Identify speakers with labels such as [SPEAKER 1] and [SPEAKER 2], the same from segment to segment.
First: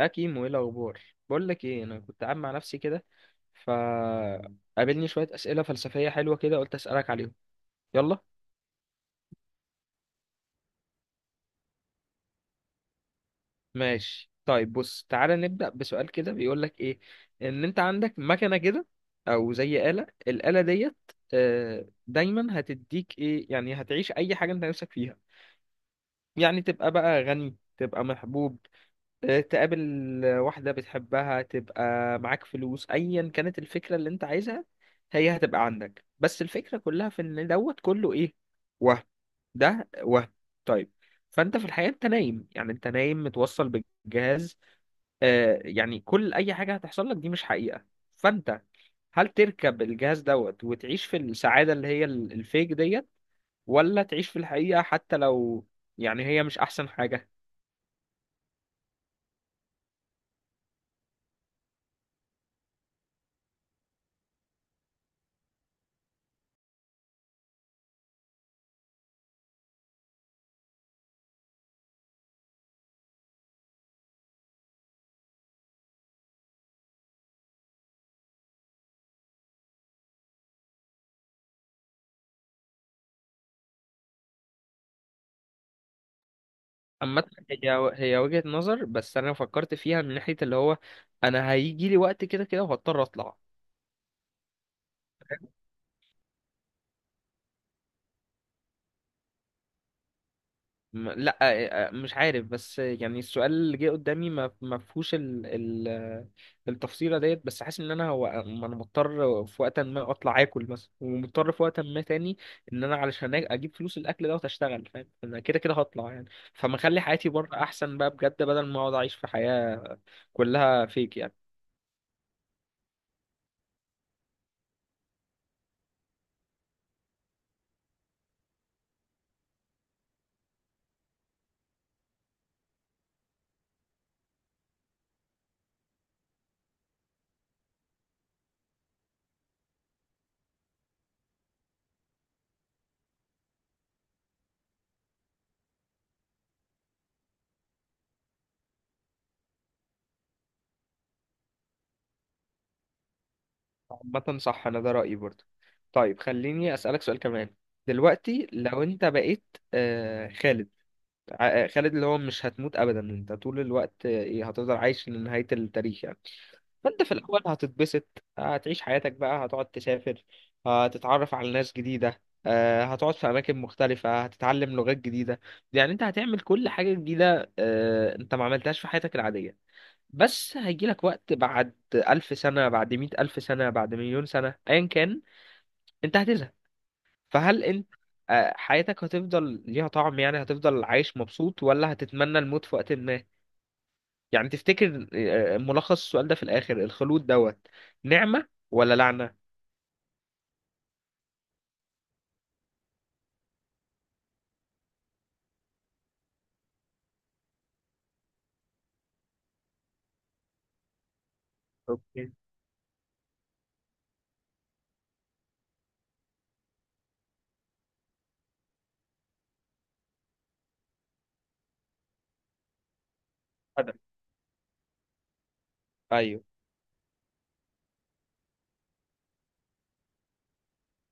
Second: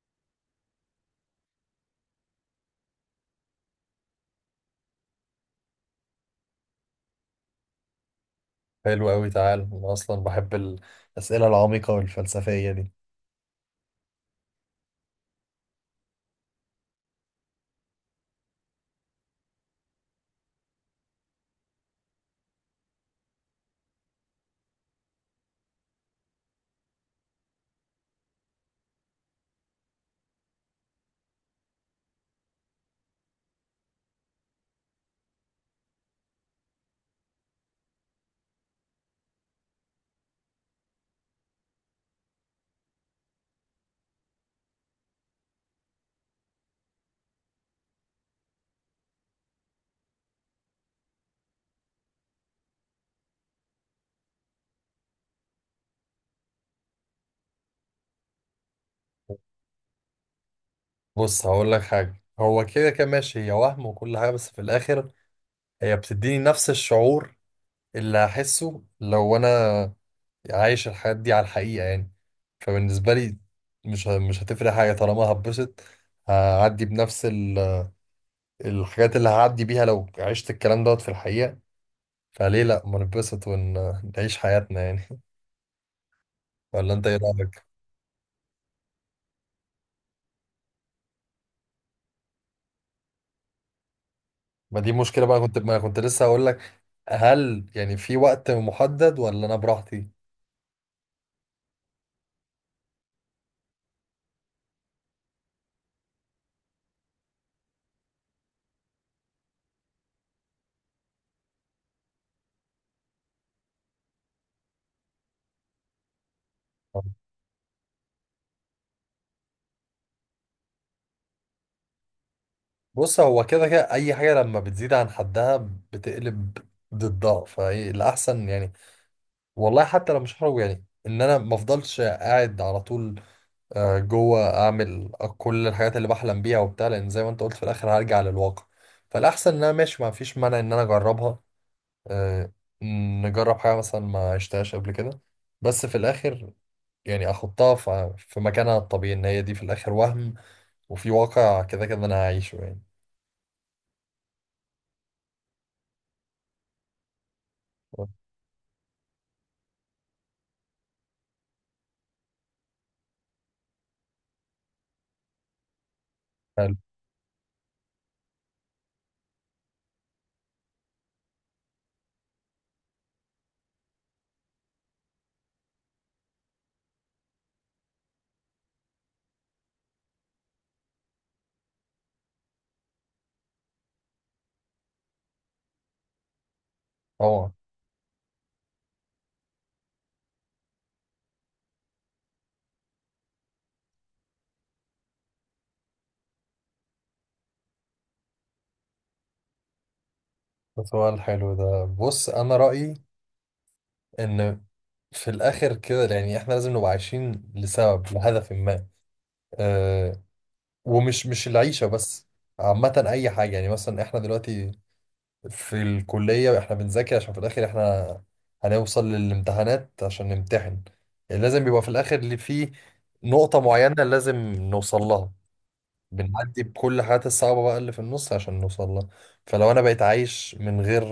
[SPEAKER 1] اه كيمو، ايه الاخبار؟ بقول لك ايه، انا كنت قاعد مع نفسي كده، ف قابلني شويه اسئله فلسفيه حلوه كده، قلت اسالك عليهم. يلا،
[SPEAKER 2] حلو قوي، تعال. انا اصلا بحب الاسئله العميقه والفلسفيه دي.
[SPEAKER 1] ماشي. طيب بص، تعالى نبدا بسؤال كده بيقول لك ايه. ان انت عندك مكنه كده، او زي آلة، الآلة ديت دايما هتديك ايه، يعني هتعيش اي حاجه انت نفسك فيها. يعني تبقى بقى غني، تبقى محبوب، تقابل واحدة بتحبها، تبقى معاك فلوس، أيا كانت الفكرة اللي أنت عايزها هي هتبقى عندك. بس الفكرة كلها في إن دوت كله إيه؟ وهم. ده وهم. طيب، فأنت في الحقيقة أنت نايم، يعني أنت نايم متوصل بالجهاز. آه يعني كل أي حاجة هتحصل لك دي مش حقيقة. فأنت، هل تركب الجهاز دوت وتعيش في السعادة اللي هي الفيك ديت، ولا تعيش في الحقيقة حتى لو يعني هي مش أحسن حاجة؟
[SPEAKER 2] بص، هقول لك حاجه، هو كده كده ماشي، هي وهم وكل حاجه، بس في الاخر هي بتديني نفس الشعور اللي هحسه لو انا عايش الحياه دي على الحقيقه يعني. فبالنسبه لي مش مش هتفرق حاجه طالما هتبسط. هعدي بنفس الحاجات اللي هعدي بيها لو عشت الكلام دوت في الحقيقه. فليه لا ما نتبسط ونعيش حياتنا يعني. ولا انت ايه
[SPEAKER 1] عامة
[SPEAKER 2] رايك؟
[SPEAKER 1] هي وجهة نظر، بس انا فكرت فيها من ناحية اللي هو انا هيجي لي وقت كده كده وهضطر اطلع.
[SPEAKER 2] ما دي مشكلة بقى، كنت ما كنت، لسه هقول لك، هل يعني في وقت محدد ولا انا براحتي؟
[SPEAKER 1] لا، مش عارف، بس يعني السؤال اللي جه قدامي ما فيهوش ال التفصيلة ديت، بس حاسس ان انا هو ما انا مضطر في وقت ما اطلع اكل مثلا، ومضطر في وقت ما تاني ان انا علشان اجيب فلوس الاكل ده واشتغل. فاهم، انا كده كده هطلع يعني، فما اخلي حياتي بره احسن بقى بجد، بدل ما اقعد اعيش في حياة كلها فيك يعني.
[SPEAKER 2] بص، هو كده كده اي حاجة لما بتزيد عن حدها بتقلب ضدها، فهي الاحسن يعني. والله حتى لو مش هخرج، يعني ان انا ما افضلش قاعد على طول، جوه اعمل كل الحاجات اللي بحلم بيها وبتاع، لان زي ما انت قلت في الاخر هرجع للواقع. فالاحسن ان انا ماشي، ما فيش مانع ان انا اجربها. آه، نجرب حاجة مثلا ما عشتهاش قبل كده. بس في الاخر يعني احطها في مكانها الطبيعي، ان هي دي في الاخر وهم، وفي واقع كده كده انا هعيشه يعني.
[SPEAKER 1] عامة صح، أنا ده رأيي برضه. طيب خليني أسألك سؤال كمان. دلوقتي لو أنت بقيت خالد، خالد اللي هو مش هتموت أبدا، أنت طول الوقت آه، إيه، هتفضل عايش لنهاية التاريخ يعني.
[SPEAKER 2] حلو.
[SPEAKER 1] فأنت في الأول هتتبسط، هتعيش حياتك بقى، هتقعد تسافر، هتتعرف على ناس جديدة، هتقعد في أماكن مختلفة، هتتعلم لغات جديدة. يعني أنت هتعمل كل حاجة جديدة أنت ما عملتهاش في حياتك العادية. بس هيجيلك وقت بعد 1000 سنة، بعد 100000 سنة، بعد 1000000 سنة، أيا كان، أنت هتزهق.
[SPEAKER 2] طبعا.
[SPEAKER 1] فهل أنت حياتك هتفضل ليها طعم يعني، هتفضل عايش مبسوط، ولا هتتمنى الموت في وقت ما؟ يعني تفتكر، ملخص السؤال ده في الآخر، الخلود دوت نعمة ولا لعنة؟
[SPEAKER 2] ده سؤال حلو. ده بص، انا رأيي ان في الاخر كده يعني احنا لازم نبقى عايشين لسبب، لهدف ما. أه ومش مش العيشة بس.
[SPEAKER 1] اوكي.
[SPEAKER 2] عامة اي حاجة، يعني مثلا احنا دلوقتي في الكلية احنا بنذاكر عشان في الاخر احنا هنوصل للامتحانات عشان نمتحن. يعني لازم يبقى في الاخر اللي فيه نقطة
[SPEAKER 1] هذا.
[SPEAKER 2] معينة لازم نوصل لها،
[SPEAKER 1] ايوه.
[SPEAKER 2] بنعدي بكل الحاجات الصعبة بقى اللي في النص عشان نوصل لها. فلو أنا بقيت عايش من غير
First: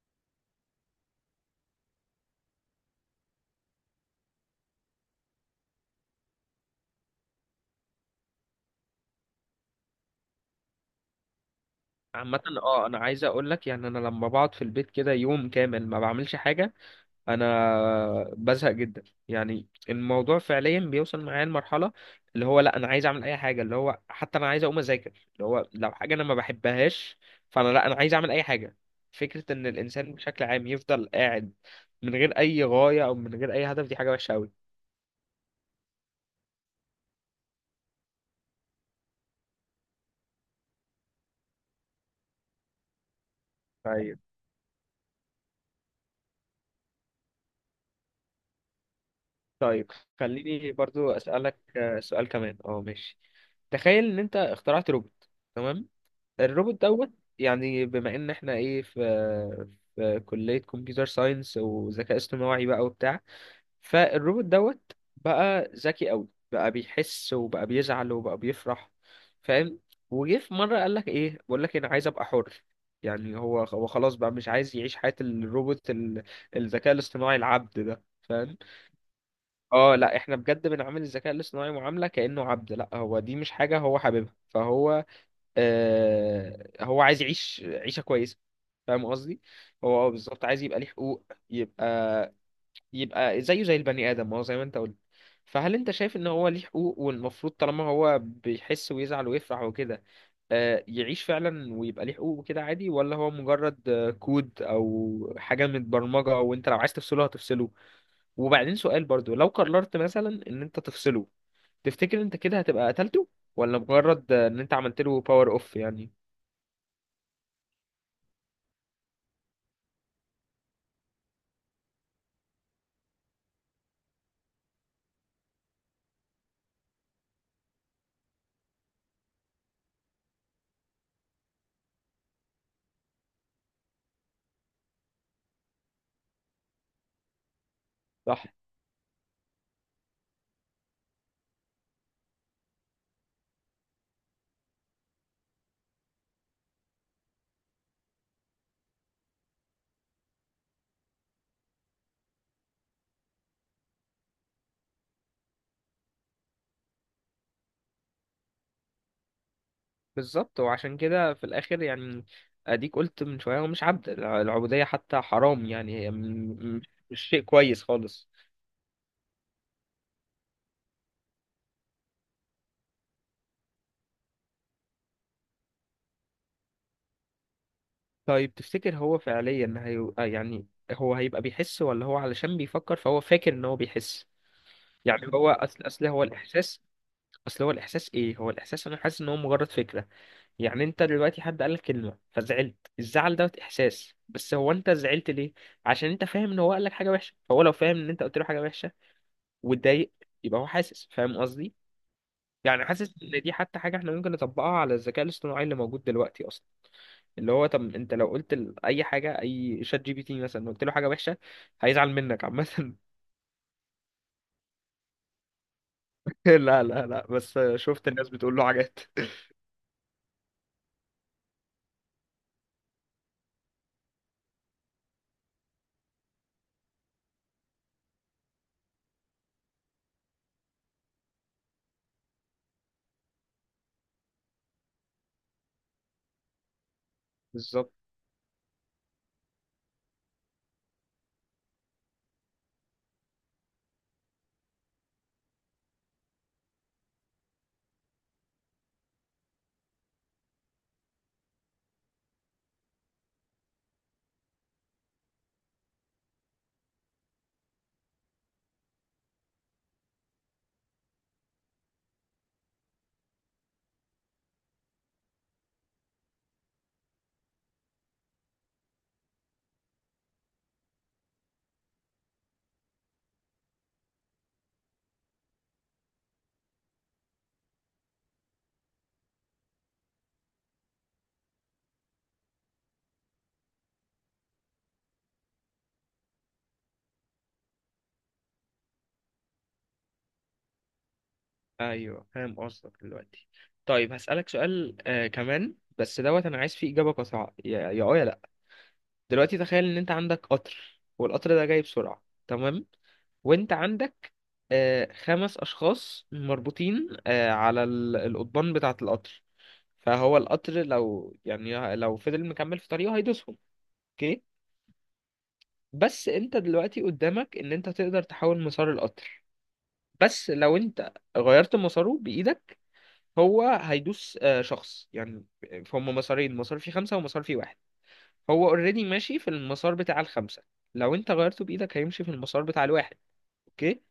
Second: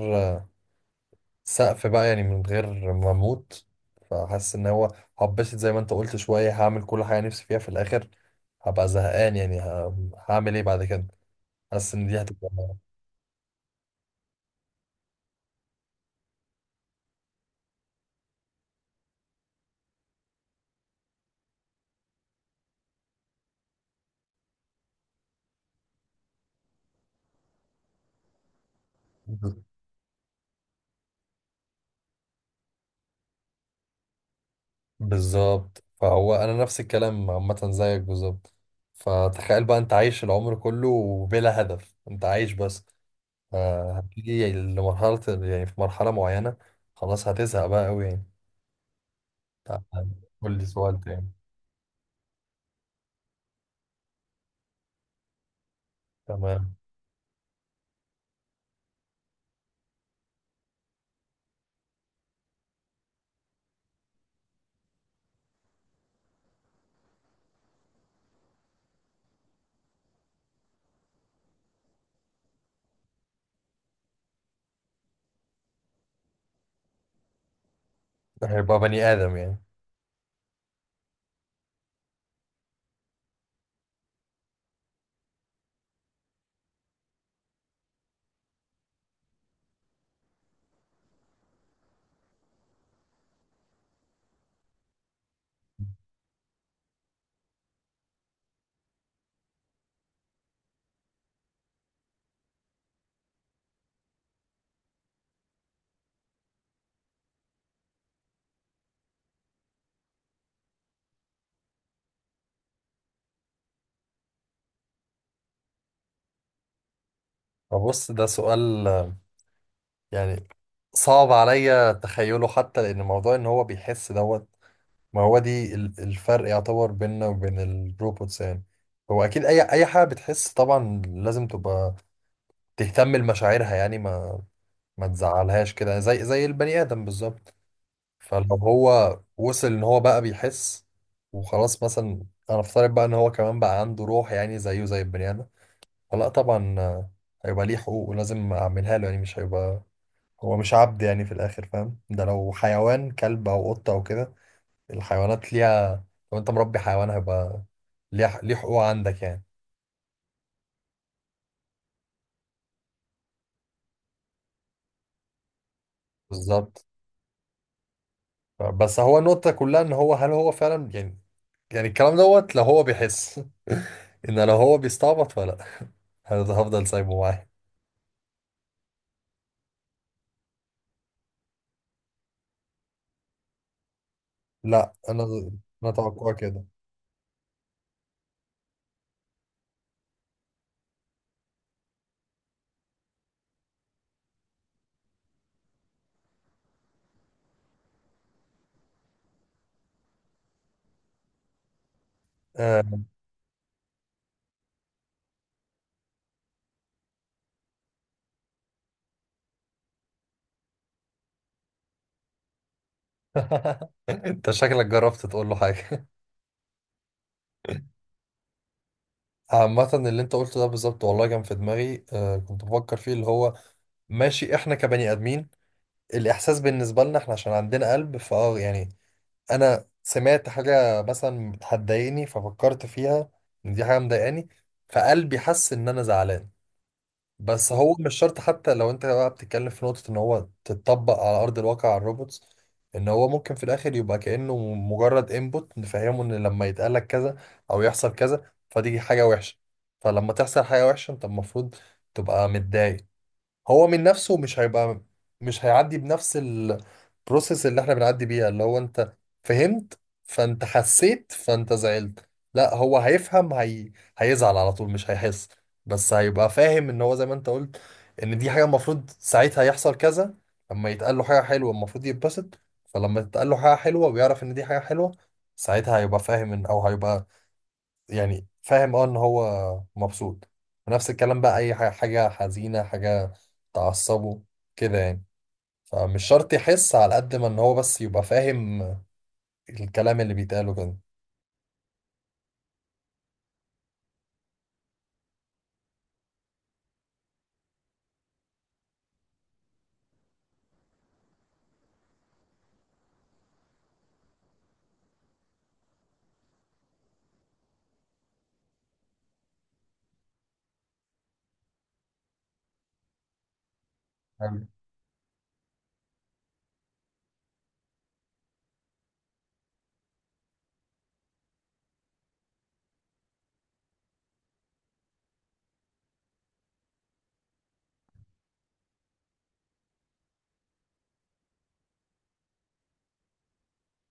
[SPEAKER 2] سقف بقى، يعني من غير ما أموت، فحاسس إن هو هبسط زي ما أنت قلت شوية، هعمل كل حاجة نفسي فيها، في الآخر هبقى زهقان يعني، هعمل إيه بعد كده؟ حاسس إن دي
[SPEAKER 1] عامة
[SPEAKER 2] هتبقى.
[SPEAKER 1] اه انا عايز اقول لك يعني، انا لما بقعد في البيت كده يوم كامل ما بعملش حاجة انا بزهق جدا. يعني الموضوع فعليا بيوصل معايا لمرحله اللي هو لا انا عايز اعمل اي حاجه، اللي هو حتى انا عايز اقوم اذاكر، اللي هو لو حاجه انا ما بحبهاش، فانا لا انا عايز اعمل اي حاجه. فكره
[SPEAKER 2] ب-
[SPEAKER 1] ان الانسان بشكل عام يفضل قاعد من غير اي غايه او من غير اي هدف، دي حاجه وحشه قوي.
[SPEAKER 2] بالظبط، فهو أنا نفس الكلام عامة زيك بالظبط. فتخيل بقى أنت عايش العمر كله بلا هدف، أنت عايش بس،
[SPEAKER 1] طيب،
[SPEAKER 2] فهتيجي لمرحلة، يعني في مرحلة معينة خلاص هتزهق بقى أوي يعني.
[SPEAKER 1] طيب
[SPEAKER 2] تعال، قول لي
[SPEAKER 1] خليني
[SPEAKER 2] سؤال
[SPEAKER 1] برضو
[SPEAKER 2] تاني.
[SPEAKER 1] اسالك سؤال كمان اه، ماشي. تخيل ان انت اخترعت روبوت. تمام.
[SPEAKER 2] تمام.
[SPEAKER 1] الروبوت دوت، يعني بما ان احنا ايه، في في كلية كمبيوتر ساينس وذكاء اصطناعي بقى وبتاع، فالروبوت دوت بقى ذكي قوي، بقى بيحس وبقى بيزعل وبقى بيفرح. فاهم؟ وجه في مرة قال لك ايه، بقول لك انا عايز ابقى حر. يعني هو خلاص بقى مش عايز يعيش حياة الروبوت الذكاء الاصطناعي العبد ده، فاهم؟
[SPEAKER 2] هيبقى بني آدم يعني.
[SPEAKER 1] اه لا، احنا بجد بنعامل الذكاء الاصطناعي معاملة كأنه عبد، لا هو دي مش حاجة هو حاببها، فهو هو عايز يعيش عيشة كويسة. فاهم قصدي؟ هو اه بالظبط عايز يبقى ليه حقوق، يبقى، يبقى زيه زي البني آدم، ما هو زي ما انت قلت. فهل انت شايف ان هو ليه حقوق، والمفروض طالما هو بيحس ويزعل ويفرح وكده يعيش فعلا ويبقى ليه حقوق وكده عادي، ولا هو مجرد كود او حاجة متبرمجة وانت لو عايز تفصله هتفصله؟ وبعدين سؤال برضو، لو قررت مثلا ان انت تفصله، تفتكر انت كده هتبقى قتلته، ولا مجرد ان انت عملت له باور اوف يعني؟
[SPEAKER 2] فبص، ده سؤال يعني صعب عليا تخيله، حتى لأن موضوع إن هو بيحس دوت، ما هو دي الفرق يعتبر بيننا وبين الروبوتس يعني. هو أكيد أي حاجة بتحس طبعا لازم تبقى تهتم لمشاعرها يعني، ما تزعلهاش كده زي زي البني آدم بالظبط.
[SPEAKER 1] صح.
[SPEAKER 2] فلو هو وصل ان هو بقى بيحس وخلاص، مثلا انا افترض بقى ان هو كمان بقى عنده روح يعني زيه زي البني ادم، فلا طبعا، هيبقى ليه حقوق ولازم اعملها له يعني. مش هيبقى، هو مش عبد يعني في الاخر، فاهم؟ ده لو حيوان كلب او قطة او كده، الحيوانات ليها، لو انت مربي حيوان هيبقى ليه حقوق عندك يعني.
[SPEAKER 1] بالظبط. وعشان كده في الاخر يعني اديك قلت من شويه، هو مش عبد، العبوديه حتى حرام يعني، هي م-
[SPEAKER 2] بالظبط.
[SPEAKER 1] مش شيء كويس خالص.
[SPEAKER 2] بس هو النقطة كلها ان هو هل هو فعلا، يعني يعني الكلام دوت لو هو بيحس. ان لو هو بيستعبط فلا هفضل سايبه معاه.
[SPEAKER 1] طيب تفتكر هو فعليا هي يعني، هو هيبقى بيحس، ولا هو علشان بيفكر فهو فاكر ان هو بيحس؟
[SPEAKER 2] لا.
[SPEAKER 1] يعني هو
[SPEAKER 2] انا
[SPEAKER 1] اصل
[SPEAKER 2] انا
[SPEAKER 1] اصل هو
[SPEAKER 2] توقعي كده.
[SPEAKER 1] الاحساس، اصل هو الاحساس ايه، هو الاحساس انا حاسس ان هو مجرد فكره. يعني انت دلوقتي حد قالك كلمه فزعلت، الزعل ده احساس، بس هو انت زعلت ليه؟ عشان انت فاهم ان هو قالك حاجه وحشه. فهو لو فاهم ان انت قلت له حاجه وحشه واتضايق يبقى هو حاسس، فاهم قصدي؟
[SPEAKER 2] آه.
[SPEAKER 1] يعني حاسس ان دي حتى حاجه احنا ممكن نطبقها على الذكاء الاصطناعي اللي موجود دلوقتي اصلا. اللي هو طب انت لو قلت اي حاجه، اي ChatGPT مثلا، قلت له حاجه وحشه هيزعل منك عامه.
[SPEAKER 2] انت شكلك جربت تقول له حاجه.
[SPEAKER 1] لا، بس شفت الناس بتقول له حاجات.
[SPEAKER 2] عامه اللي انت قلته ده بالظبط والله، كان في دماغي، كنت بفكر فيه، اللي هو ماشي، احنا كبني ادمين الاحساس بالنسبه لنا، احنا عشان عندنا قلب فاه يعني. انا سمعت حاجه مثلا بتضايقني ففكرت فيها ان دي حاجه مضايقاني، فقلبي حس ان انا زعلان. بس
[SPEAKER 1] بالظبط.
[SPEAKER 2] هو مش شرط، حتى لو انت بقى بتتكلم في نقطة ان هو تتطبق على ارض الواقع على الروبوتس، ان هو ممكن في الاخر يبقى كأنه مجرد انبوت نفهمه ان لما يتقالك كذا او يحصل كذا فدي حاجة وحشة. فلما تحصل حاجة وحشة انت المفروض تبقى متضايق. هو من نفسه مش هيبقى، مش هيعدي بنفس البروسيس اللي احنا بنعدي بيها، اللي هو انت فهمت فانت حسيت فانت زعلت. لا هو هيفهم، هيزعل على طول، مش هيحس، بس هيبقى فاهم ان هو زي ما انت قلت ان دي حاجة المفروض ساعتها يحصل كذا. لما يتقال له حاجة حلوة المفروض يتبسط، فلما تتقال له حاجة حلوة ويعرف ان دي حاجة حلوة ساعتها هيبقى فاهم ان او هيبقى، يعني فاهم ان هو مبسوط. ونفس الكلام بقى اي حاجة حزينة، حاجة تعصبه كده يعني. فمش شرط يحس على قد ما ان هو بس يبقى فاهم الكلام اللي بيتقاله كده.
[SPEAKER 1] ايوه فاهم قصدك دلوقتي. طيب هسألك سؤال آه كمان، بس دوت انا عايز فيه اجابه قصيره يا لا. دلوقتي تخيل ان انت عندك قطر، والقطر ده جاي بسرعة. تمام؟ وانت عندك 5 اشخاص مربوطين على القضبان بتاعة القطر. فهو القطر لو يعني لو فضل مكمل في طريقه هيدوسهم. اوكي.
[SPEAKER 2] حلو.
[SPEAKER 1] بس انت دلوقتي قدامك ان انت تقدر تحول مسار القطر. بس لو انت غيرت مساره بايدك هو هيدوس شخص يعني. فهم مسارين، مسار فيه 5 ومسار فيه واحد. هو اوريدي ماشي في المسار بتاع ال5، لو انت غيرته بايدك هيمشي في المسار بتاع الواحد. اوكي؟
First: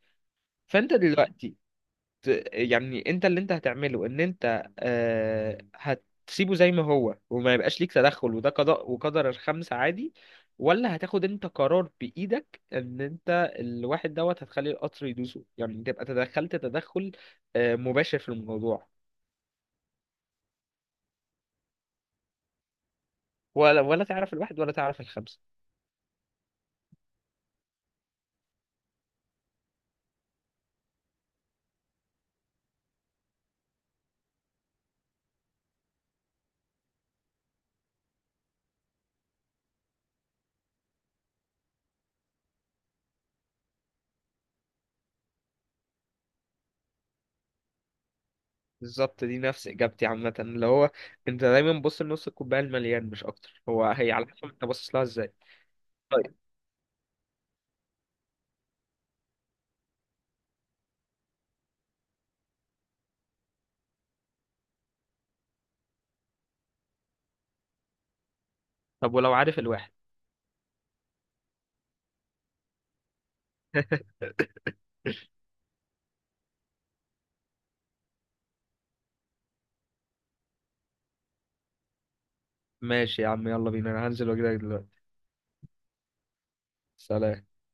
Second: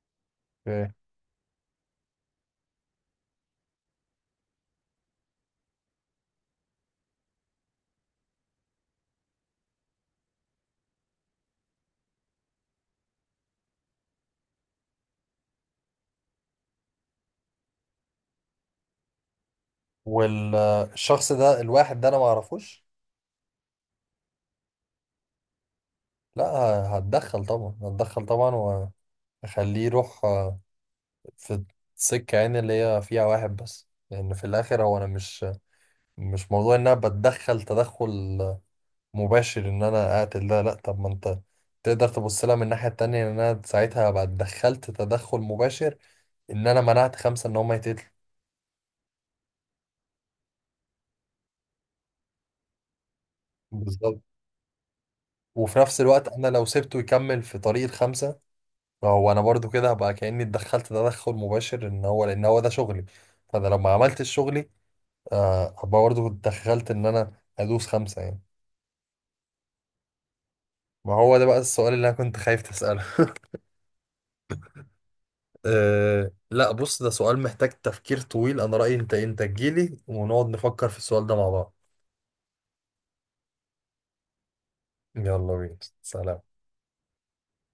[SPEAKER 2] اوكي.
[SPEAKER 1] فانت دلوقتي يعني انت اللي انت هتعمله، ان انت آه هتسيبه زي ما هو وما يبقاش ليك تدخل، وده قضاء وقدر، ال5 عادي؟ ولا هتاخد انت قرار بايدك ان انت الواحد دوت هتخلي القطر يدوسه، يعني تبقى تدخلت تدخل آه مباشر في الموضوع؟
[SPEAKER 2] والشخص ده الواحد ده انا ما اعرفوش؟
[SPEAKER 1] ولا تعرف الواحد ولا تعرف ال5.
[SPEAKER 2] لا، هتدخل طبعا، هتدخل طبعا. واخليه يروح في السكة يعني اللي هي فيها واحد بس، لان في الاخر هو انا مش، مش موضوع ان انا بتدخل تدخل مباشر ان انا اقتل ده، لا. طب ما انت تقدر تبص لها من الناحية التانية، ان انا ساعتها هبقى اتدخلت تدخل مباشر ان انا منعت خمسة ان هم يتقتلوا.
[SPEAKER 1] بالظبط، دي نفس اجابتي عامه، اللي هو انت دايما بص لنص الكوبايه المليان مش اكتر، هو هي
[SPEAKER 2] بالظبط.
[SPEAKER 1] على حسب انت باصص لها ازاي.
[SPEAKER 2] وفي نفس الوقت
[SPEAKER 1] طيب.
[SPEAKER 2] انا لو سبته يكمل في طريق الخمسة، فهو انا برضو كده هبقى كأني اتدخلت تدخل مباشر ان هو، لان هو ده شغلي، فانا لو ما عملتش شغلي، هبقى برضو اتدخلت ان انا ادوس خمسة يعني.
[SPEAKER 1] طب ولو عارف الواحد؟
[SPEAKER 2] ما هو ده بقى السؤال اللي انا كنت خايف تسأله. أه لا، بص، ده سؤال محتاج تفكير طويل. انا رأيي، انت إيه؟ انت تجيلي ونقعد نفكر في السؤال ده مع بعض.
[SPEAKER 1] ماشي يا عم، يلا بينا، انا هنزل واجيلك دلوقتي.
[SPEAKER 2] يلا بينا، سلام.
[SPEAKER 1] سلام.